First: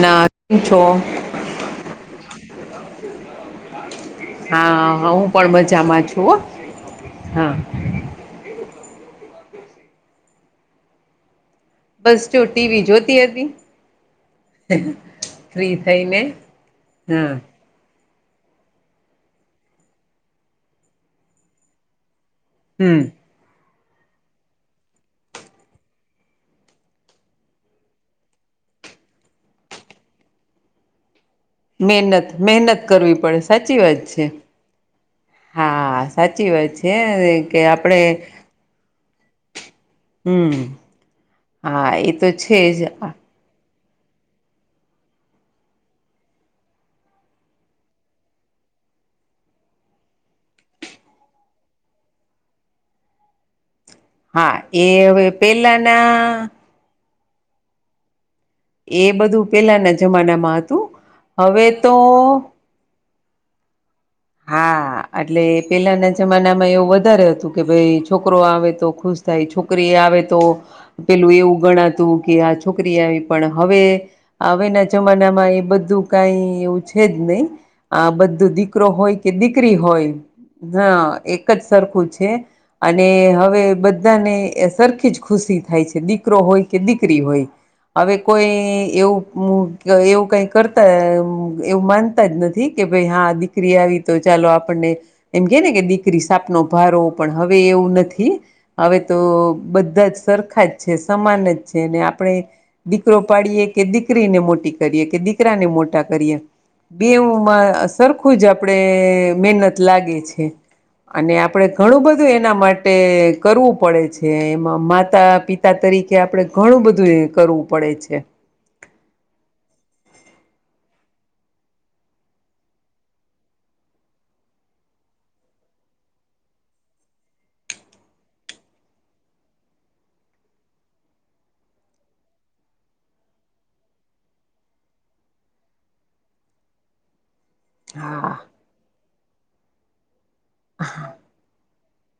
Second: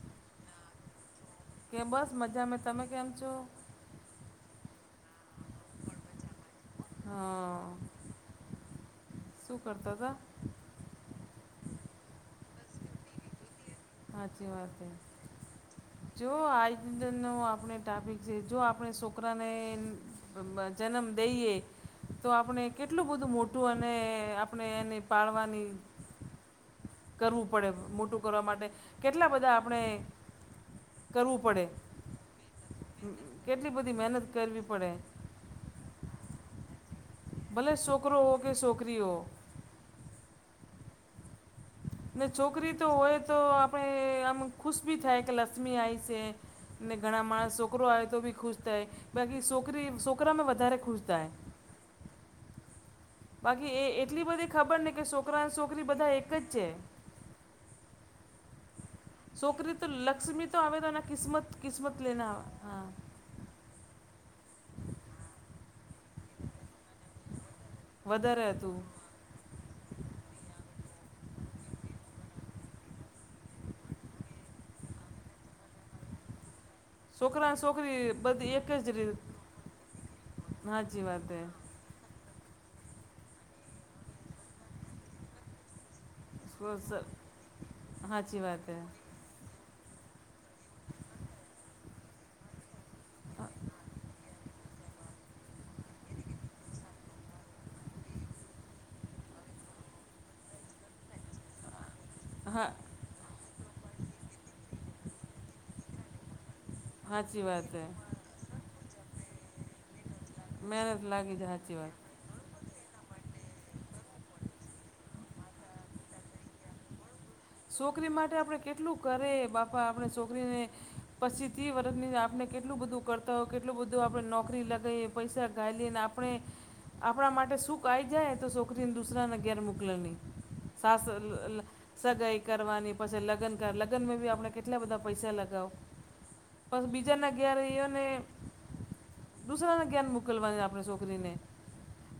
ના છો. કે બસ મજા મે તમે કેમ છો. હા હું પણ મજામાં છુ. હા, શું કરતો તો? બસ ચો ટીવિ જોતી હતી. હાચી વાત હે, ફ્રી થઈને જો આજ દન નો હા આપડો ટાપિક જે જો આપણે શોકરાને જન્મ દઈએ તો આપણે હમ કેટલું બધું મોટું અને આપણે એને પાળવાની કરવું પડે, મોટું કરવા માટે, કેટલા બધા આપણે કરવું પડે. મહેનત મહેનત કરવી પડે કેટલી સાચી બધી વાત છે. મહેનત કરવી પડે હા સાચી વાત છે, અને કે આપડે ક છોકરીઓ હમ્મ હા, એ તો ને છે છોકરી જ તો હોય તો આપણે આમ ખુશ બી થાય કે લક્ષ્મી આઈ છે. નને ઘણાં માણસ શોકરો આવે તો બી ખુશ થાય, બાકી શોકરી શોકરામાં વધારે ખુશ થાય. બાકી એ એટલી બધી હા ખબર એ ને કે હવે શોકરા અને શોકરી બધા પેલાના એકજ છે. એ બધું શોકરી તો પેલાના લક્ષ્મી જમાનામાં તો આવે હતું તોના કિસ્મત હવે તો કિસ્મત લેના હા હા, એટલે પેલાના જમાનામાં એવું વધારે હતું કે, ભાઈ છોકરો વધારે આવે હતું તો ખુશ થાય, છોકરી આવે તો પેલું એવું ગણાતું કે આ છોકરી આવી, પણ હવે હવે ના જમાનામાં એ બધું કઈ એવું છે જ નહી, છોકરા અને આ છોકરી બધી બધું એક જ દીક કરો હોય રીત કે દીકરી હોય, સાચી વાત હ હે એકજ સરખું છે, અને હવે બધાને એ સરખી જ ખુશી થાય છે, દી કરો હોય કે સાચી દીકરી હોય, હવે વાત હે કોઈ એવું મુ એવું કઈ કરતા અ એવું માનતા જ નથી કે ભાઈ હા દીકરી આવી તો ચાલો આપણને, એમ કે ને કે દીકરી સાપનો ભારો પણ હવે એવું નથી, હવે તો બધાજ સરખાજ છે, સમાન જ છે. આપણે હા દીકરો પાડીએ કે દીકરીને મોટી કરીએ કે દીકરાને મોટા કરીએ સાચી વાત બેવુંમાં હે સરખું જ આપડે મહેનત લાગે. છે, મહેનત અને લાગી જાય આપડે સાચી વાત ઘણું બધું બધું એના માટે કરવું પડે છે, એમાં માતા પિતા તરીકે આપણે ઘણું બધું કરવું પડે શોકરી છે. માટે આપણે કેટલું કરે બાપા આપણે શોકરીને પચી તિ વર્ષની આપણે કેટલું બધું કરતા હોય, કેટલું બધું આપણે નોકરી લગાવએ પૈસા ઘાલીએને આપ પણે આપણા માટે સુખ આવી જાય તો છોકરીને દુસરાને ઘેર મોકલે નહીં સાસુ ન ન સગાાઈ કરવાની, પછી લગ્નકાર, લગ્નમાં બી આપણે કેટલા બધા પૈસા લગાવો. પણ બીજાના ઘેરેએ એને, હા દુસરા ના ઘેર મોકલવાની આપની શોકરીને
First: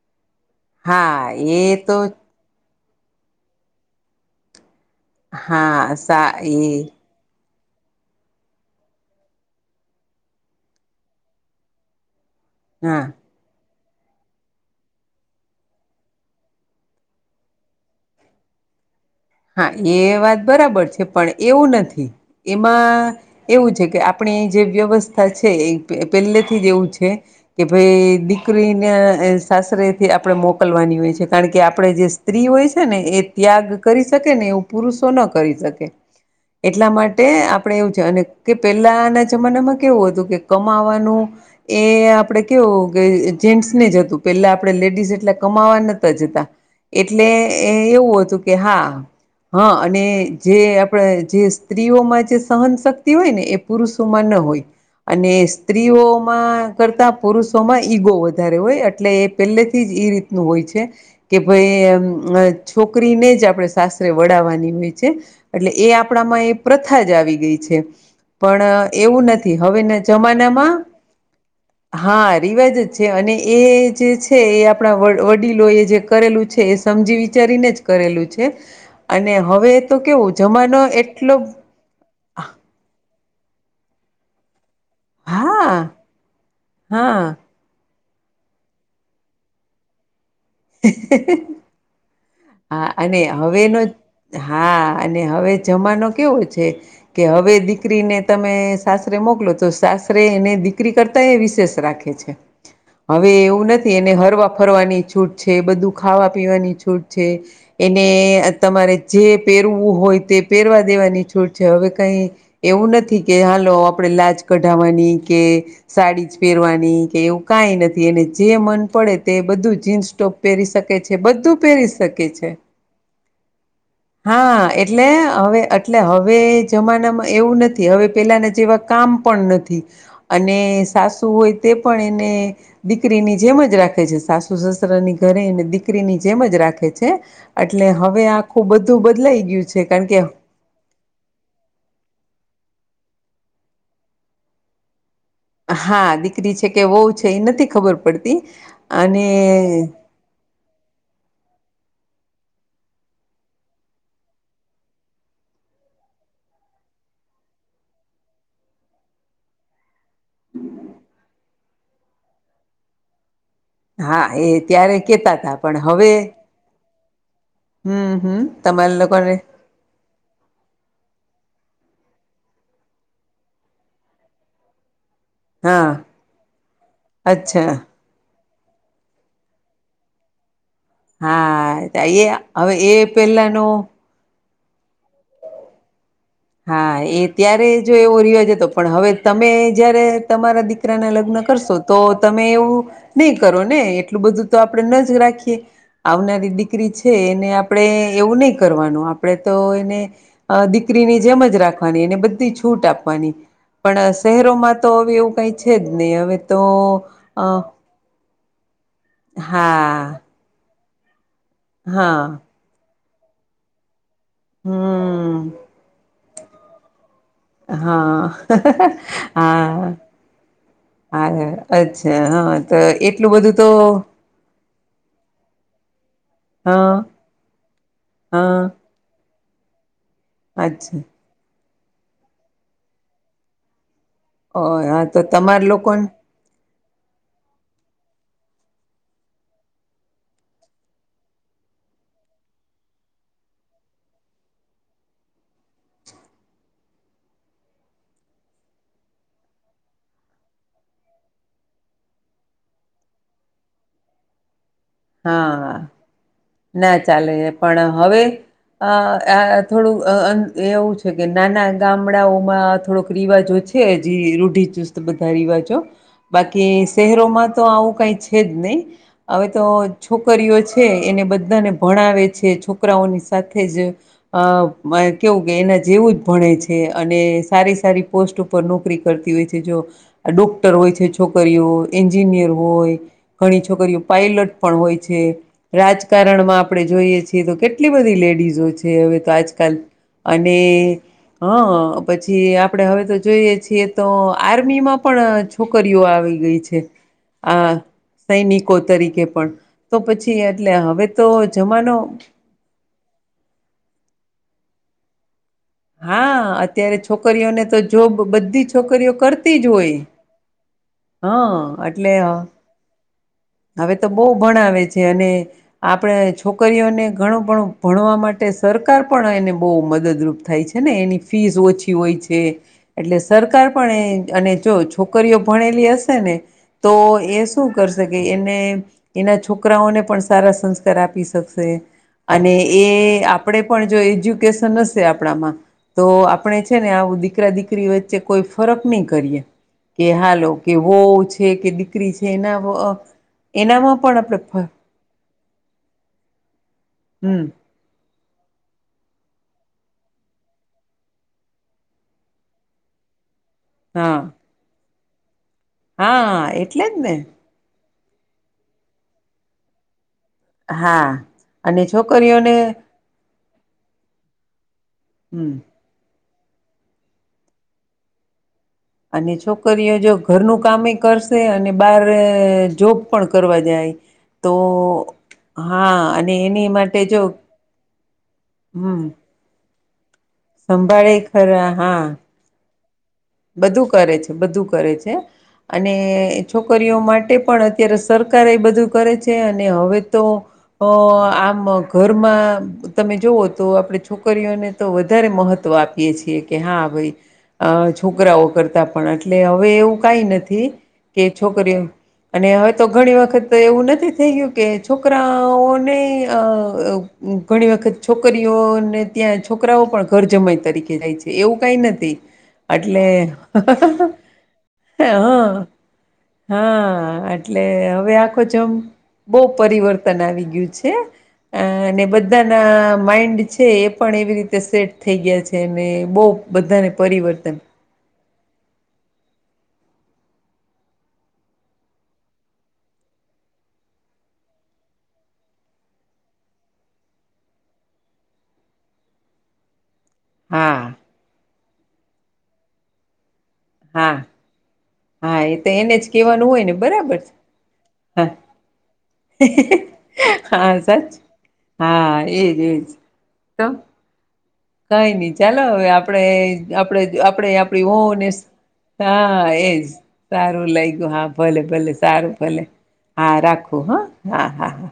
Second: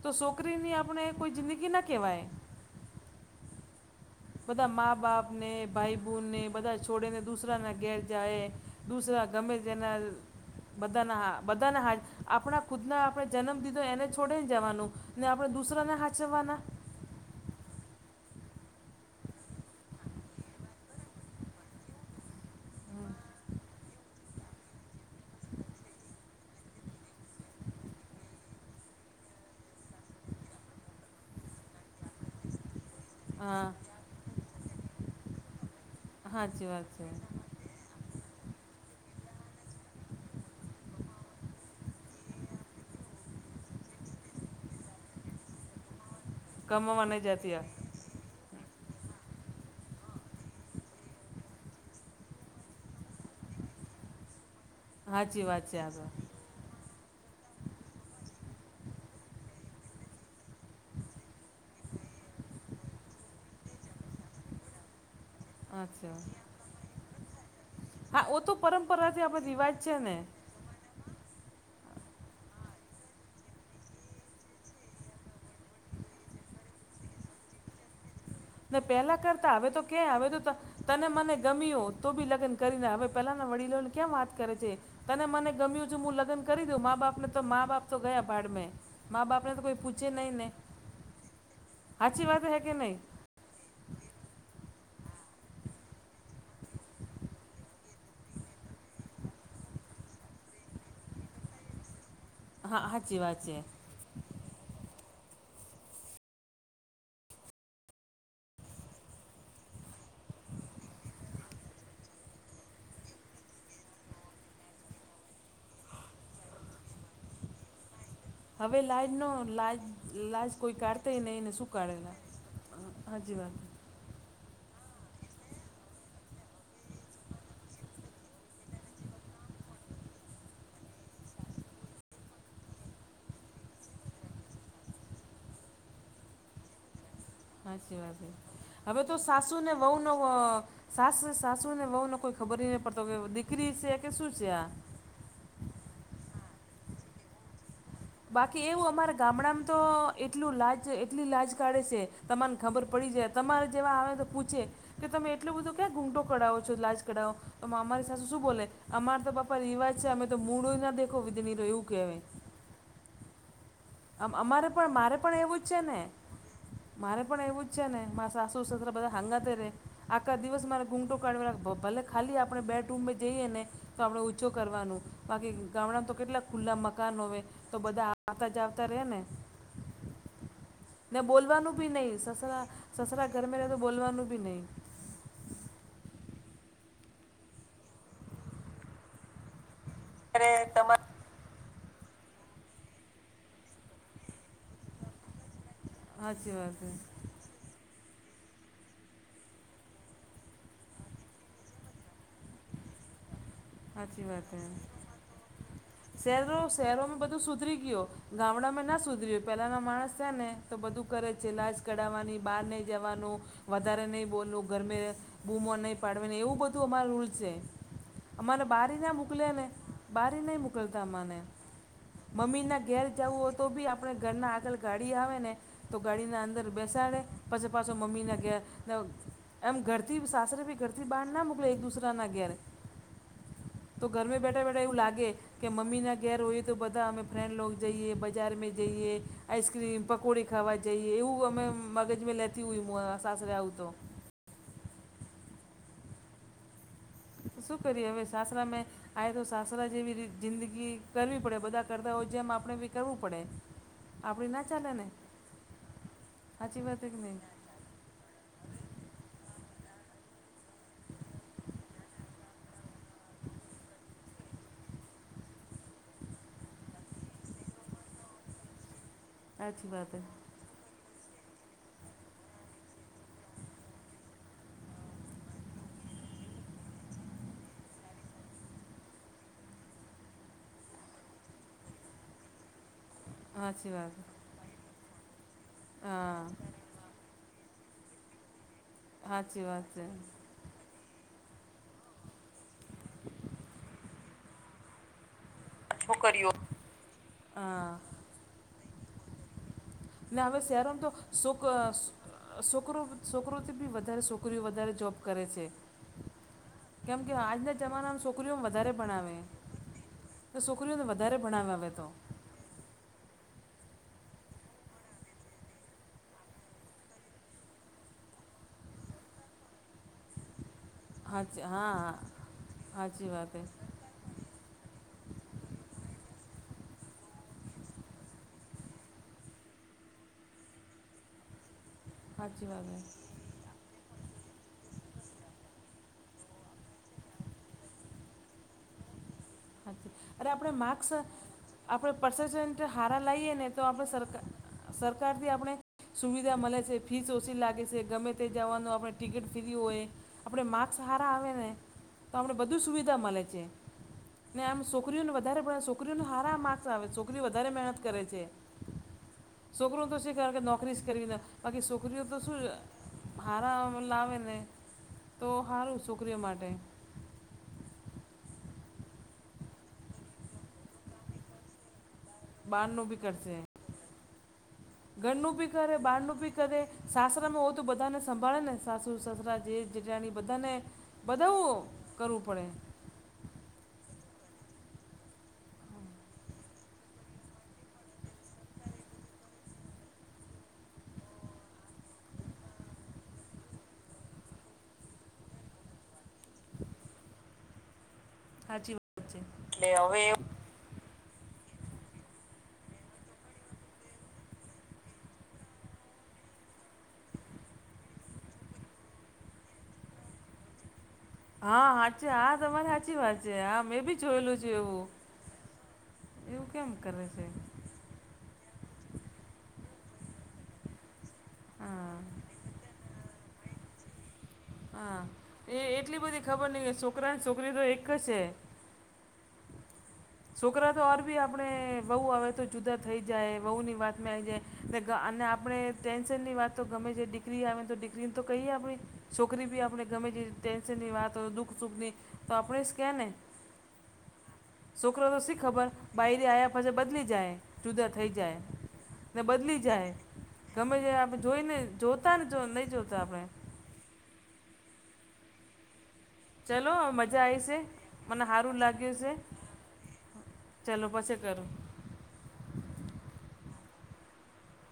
તો શોકરીની આપણે હા કોઈ એ જિંદગી ના તો કહેવાય. બધા મા-બાપ ને હા સા ભાઈ-બુનને એ બધા છોડેને દૂસરાના ઘેર જાય, દૂસરા ગમે તેના બધાના હા બધાના હાચ આપણા ખુદના હા આપણે જન્મ દીધો એને છોડીને જવાનું, ને આપણે દુસરાને હાચવવાના. હા એ વાત બરાબર છે, પણ એવું નથી, એમાં. એવું છે કે આપણી જે વ્યવસ્થા છે, એ એ પહેલેથી જ એવું છે. કે ભાઈ દીકરીને એ સાસરેથી આપણે મોકલવાની હોય છે, કારણ કે આપડણે જે સી સ્ત્રી હોય છે ને એ હા ત્યાગ કરી શકે ને એવું પુરુષો ન કરી શકે. સાચી વાત એટલા છે માટે આપ આપડણે એવું છે અને કે પેલાના જમાનામાં કેવું હતું કે કમાવાનું. એ આપણેે કેવું કે જેન્ટ્સને જ હતું પેલા આપણે લેડીઝ એટલા કમાવા નહતા જતા. કમાવા નહીં એટલે જતી આ. એવું હતું કે, હા. હા અને જે આપણા જે સ્ત્રીઓમાં જે સહનશક્તિ હોય ને એ. પુરુષોમાં ન હોય, અને સાચી વાત છે આ તો સ્ત્રીઓમાં. કરતા પુરુષોમાં ઈગો વધારે હોય, એટલે એ પહેલેથી જ એ રીતનું હોય છે. કે ભાઈ છોકરીને જ. આપણે સાસરે વડાવાની હોય છે એટલે એ અચ્છા આપણામાં એ પ્રથા જ આવી ગઈ છે. હા ઓ તો પણ પરંપરાથી એવું આપણે નથી રિવાજ છે હવેના ને જમાનામાં. હા રિવાજ જ છે અને એ જે છે એ આપણા વડીલો એ જે કરેલું છે એ. સમજી વિચારીને જ કરેલું છે. ને પેલા અને કરતા હ હવે તો ક આવે કેવું તો જમાનો તને એટલો મને ગમ્યો. તો બી લગ્ન કરીને હવે પેલાના વડીલોની ક્યાં વાત કરે છે. તને મને હા ગમ્યું છુ હું લગ્ન કરી દઉં મા બાપ હા ને તો મા બાપ. તો ગયા પાડ મે મા બાપ ને તો કોઈ પૂછે નહી ને. [inaudible] હાચી વાત હે કે હા નહીં. અને હવેનો હા અને હવે જમાનો કેવો છે કે હવે દી. દીકરીને તમે સાસરે મોકલો તો સાસરે એને દીકરી કરતા એ વિશેષ રાખે છે. હા સાચી વાત હવે છે એવું નથી એને હરવા ફરવાની છૂટ છે બધું ખાવા પીવાની છૂટ છે. છે. એને તમારે જે પહેરવું હોય તે પહેરવા દેવાની છૂટ છે હવે કઈ. એવું નથી કે હાલો આપણેે લાજ કઢવાની કે. સાડી જ પહેરવાની કે એવું કઈ નથી એને. જે હવે મન પડે લાજનો તે બધું લાજ જીન્સ ટોપ લાજ પહેરી કોઈ શકે છે કાઢતે નહીં ને બધું શું પહેરી. કાઢેલા શકે છે. સાચી [inaudible] હા એટલે હવે એટલે હવે જમાનામાં એવું નથી હવે પેલાના જેવા કામ. પણ નથી અને સાસુ હોય તે પણ એને. દીકરીની જેમ જ રાખે છે સાસુ સસરા ની ઘરે અને દીકરીની જેમ જ રાખે છે. એટલે સાચી હવે આખું વાત બધું હવે તો બદલાઈ સાસુ ગયું ને છે. વહુ કારણ ન. કે સાસુ સાસુ ને વહુ ને કોઈ ખબર નહી પડતો કે દીકરી છે કે શું છે આ. હા દીકરી છે કે વહુ છે એ નથી ખબર. પડતી બાકી એવું અમારા અને ગામડામાં તો. એટલું લાજ એટલી લાજ કાઢે છે તમાને ખબર પડી જાય તમારે જેવા આવે તો પૂછે કે તમે એટલો બધું ક્યાં ઘૂંટો કરઢાવો છો લાજ કરઢાવો તો અમારી સાથે શું બોલે અમાર તોપ. રિવાજ છે અમે તો મૂળો ના દેખો વિધણી રો એવું કહેવાય. આ હા, એ અમારે પણ ત્યારે મારે કેતા પણ તા એવું જ છે ને. હવે મારે પણ એવું જ છે ને હમ્મ, મારે હમ્મ સાસુ સસરા તમારા બધા લોકોને હાંગાત રે આખા દિવસ મારે ઘૂંટો કાઢ ભલે ખાલી આપણે બેડ રૂમમાં જઈએ ને તો આપણે ઉંચો કરવાનું. બાકી હા, ગામડામાં તો કેટલાક ખુલ્લાં મકાન હોય અચ્છા તો બધા આતા જાવતા તરેને ને બોલવાનું હા, બી નહીં એ સસરા હવે એ સસરા ઘરમે રહે પેલાનો તો બોલવાનું બી નહીં. હા એ ત્યારે જો એવો રિવાજ હતો પણ હવે તમે જયારે. તમારા દીકરા ના લગ્ન કરશો તો તમે એવું નહીં કરો ને એટલું બધું. તો આપણે ન જ રાખીએ આવનારી સાચી વાત હે દીકરી છે એને આપણે એવું નહી કરવાનું આપણેે તો એને દીકરીની જેમ જ રાખવાની એને બધ છૂટ આપવાની પણ સાચી વાત હે શહેરોમાં તો હવે એવું કઈ છે જ નહી હવે શહેરો તો શહેરોમાં બધું અ સુધરી ગયો ગામડામાં ના સુધર્યું પેલાના હા માણસ છે ને તો બધું કરે છે લાજ કઢાવવાની હા બહાર નઈ જવાનું, વધારે નહીં બોલવું, ઘરમે હમ બૂમો નહીં પાડવેની એવું બધું અમારે રૂલ છે. હા. અમારે બારી ના મોકલે ને હા બારી નહી મોકલતા અમાને હા અચ્છા હા મમ્મી તો ના ઘેર એટલું જવું. બધું તો બી આપણે ઘરના આગળ ગાડી આવે ને તો ગાડીના અંદર હા બેસાડે પાછી પાછો મમ્મીના ઘ હા એમ ઘરથી સાસરે ભી અચ્છા ઘરથી બહાર ના મોકલે એક દૂસરાના ઘેરે તો ઘરમે ઓ બેઠા બેઠા એવું હા તો લાગે તમાર કે મમ્મી લોકોને ના ઘેર હોયએ તો બધા અમે ફ્રેન્ડલોક જઈએ બજારમાં જઈએ આઈસક્રીમ પકોડે ખાવા જઈએ એવું અમે મગજમાં લેતી હોય સાસરે આવું તો શું કરીયે હવે સાસરા મેં આય સાસરા જેવી રીત જિંદગી કરવી પડે બધા કરતા હોય જેમ આપણે બી કરવું પડે. આપડી ના ચાલે ને. હા સાચી ના વાત હે કે ચાલે નહીં પણ હવે આ આ થોડુંક અ અન એવું છે કે નાના ગામડાઓમાં થોડોક રિવાજો છે. છે હજી રૂઢીચુસ્ત વધા રિવાજો. બાકી શહેરોમાં તો આવું કઈ છે જ નહી હવે સાચી તો વાત હે છોકરીઓ છે એને બધાને ભણાવે છે છોક છોકરાઓની સાથે જ અ કેવું કે એના જેવું જ ભણે છે અને સારી સારી પોસ્ટ ઉપર નોકરી કરતી હોય છે જો ડોક્ટર હોય છે છોકરીઓ, એન્જિનિયર હોય. ઘણી સાચી છોકરીઓ વાત હે પાયલટ પણ હોય છે. હા રાજકારણમાં આપણે જોઈએ છીએ તો કેટલ એટલી બધી લેડીઝો છે હવે તો સાચી આજકાલ વાત છે અન અને હ પછી આપણેે હવે તો જોઈએ છીએ તો આર્મીમાં પણ છોકરીઓ આવી ગઈ છે આ હા સૈનિકો તરીકે પણ. તો પછી ને એટલે હવે તો જમાનો સોકરો સોકરોથી બી વધારે સોકરીઓ વધારે જોબ કરે છે. હા અત્યારે કેમ કે છોકરીઓને તો આજના જોબ જમાનામાં છોકરીઓ બધી વધારે છોકરીઓ ભણાવે કરતી જ હોય. તો છોકરીઓને વધારે ભણાવે હા હવે તો. એટલે હવે તો બહુ ભણાવે છે અને આપણે છોકરીઓને ઘણું પણું ભણવા માટે સરકાર પણ એને બહુ મદદરૂપ થાય છે ને એની ફીસ હાચી હા ઓછી હોય હા છે. એટલે સાચી વાત હે સરકાર પણ એ અને જો છો. છોકરીઓ ભણેલી હશે ને તો એ શું કરશે. ને એના છોકરાઓને પણ સારા સંસ્કાર આપી શકશે અને સાચી એ વાત હે આપ આપડે પણ જો એજ્યુકેશન હશે આપણામાં તો આપણે છે ને આવું દીકરા દીકરી હોય વચ્ચે કોઈ ફરક નહી કરીએ હાચી કે અરે હાલો આપણે કે માર્ક્સ વહું છે કે દીકરી છે એના વ અ ના લઈએ ને તો આપણે સરખ સરકારથી આપણે સુવિધા મળે છે ફીસ હમ ઓછી લાગે છે ગમે તે જવાનું આપણે ટિકિટ ફ્રી હોય આપણે માર્ક્સ હારા આવે ને તો આપણે બધું સુવિધા મળે છે. હા. ને આમ છોકરીઓને વધારે ભણાવે છોકરીઓને હા સારા માર્ક્સ એટલે જ આવે ને છે છોકરીઓ વધારે મહેનત કરે છે. સોકરોઓનું તો શી કારણ કે નોકરી જ હા કરવી ના અને બાકી સોકરીઓ તો છોકરીઓને શું અ હારા લાવે ને તો હમ હારું સોકરીઓ માટે. અને છોકરીઓ જો ઘરનું કામ કરશ કરશે અને બાર જોબ બહારનું બી પણ કરશે કરવા જાય. તો ઘરનું ભી હા કરે અને બારનું ભી એની કરે માટે જો સાસરામે હોવ તોું બધાને સંભાળે ને હમ સાસુ સસરા, જેટ, જેટાણી બધાને સંભાળે બધાઉ ખરા હા કરવું પડે. બધું કરે છે બધું કરે છે. અને છોકરીઓ માટે પણ અત્યારે સરકાર એ બધું કરે છે અને હવે તો અ આમ ઘરમાં તમે જોઓ તો આપણેે છોકરીઓને તો વધારે મહત્વ આપીએ છીએ કે હા ભાઈ અ છોકરાઓ કરતા પણ એટલે હવે એવું કઈ નથી કે છોકરીઓ અને હવે તો ઘણી વખત એવું નથી થઈ ગયું કે છોકરાઓને અ ઘણી વખત છોકરીઓને ત્યાં છોકરાઓ પણ ઘર જમાય તરીકે જાય છે. એવું કઈ હા નથી સાચે હા તમારી એટલે સાચી વાત છે હા મેં બી જોયેલું છે એવું હા. એવું કેમ હા કરે છે એટલે હવે આખો જમ બહું પરિવર્તન આવી ગયું છે. છે. અ અને હા બધાના માઈન્ડ છે એ પણ એવી રીતે સેટ થઈ હા ગયા છે, અને બહ બધાને પરિવર્તન. પ તો એક કશે છે. છોકરા તો અર બી આપણે વહુ હવે તો જુદા થઈ જાય વહુ ની વાત મે આવી જાય. ને અને આપણે ટેન્શન ની વાત તો ગમે છે દીકરી આવેને તો દીકરીને તો કહીએ આપ. છોકરી બી આપણે ગમે તે હા ટેન્શનની વાત હોય દુઃખ સુખની, તો આપણે જ ક ને. હા. છોકરો હા એ શી તો ખબર એને જ બાયરે કેવાનું હોય આવ્યા ને પછી બરાબર બદલી છે, જાય જુદા થઈ હા. જાય ને બદલી જાય હા ગમે સચ તે આપણે જોઈને હા જોતા ને એજ જો એજ, નહીં જોતા આપણે તો કઈ નહી ચાલો હવે આપડે ચલો આપણે મજા આપડે આવી છે આપડી હો ને મને સારું લાગ્યું છે હા એજ. સારું ચલો લાયગું, હા પછી કરું ભલે-ભલે સારું ભલે. હા રાખું હા. હા, હા, હા.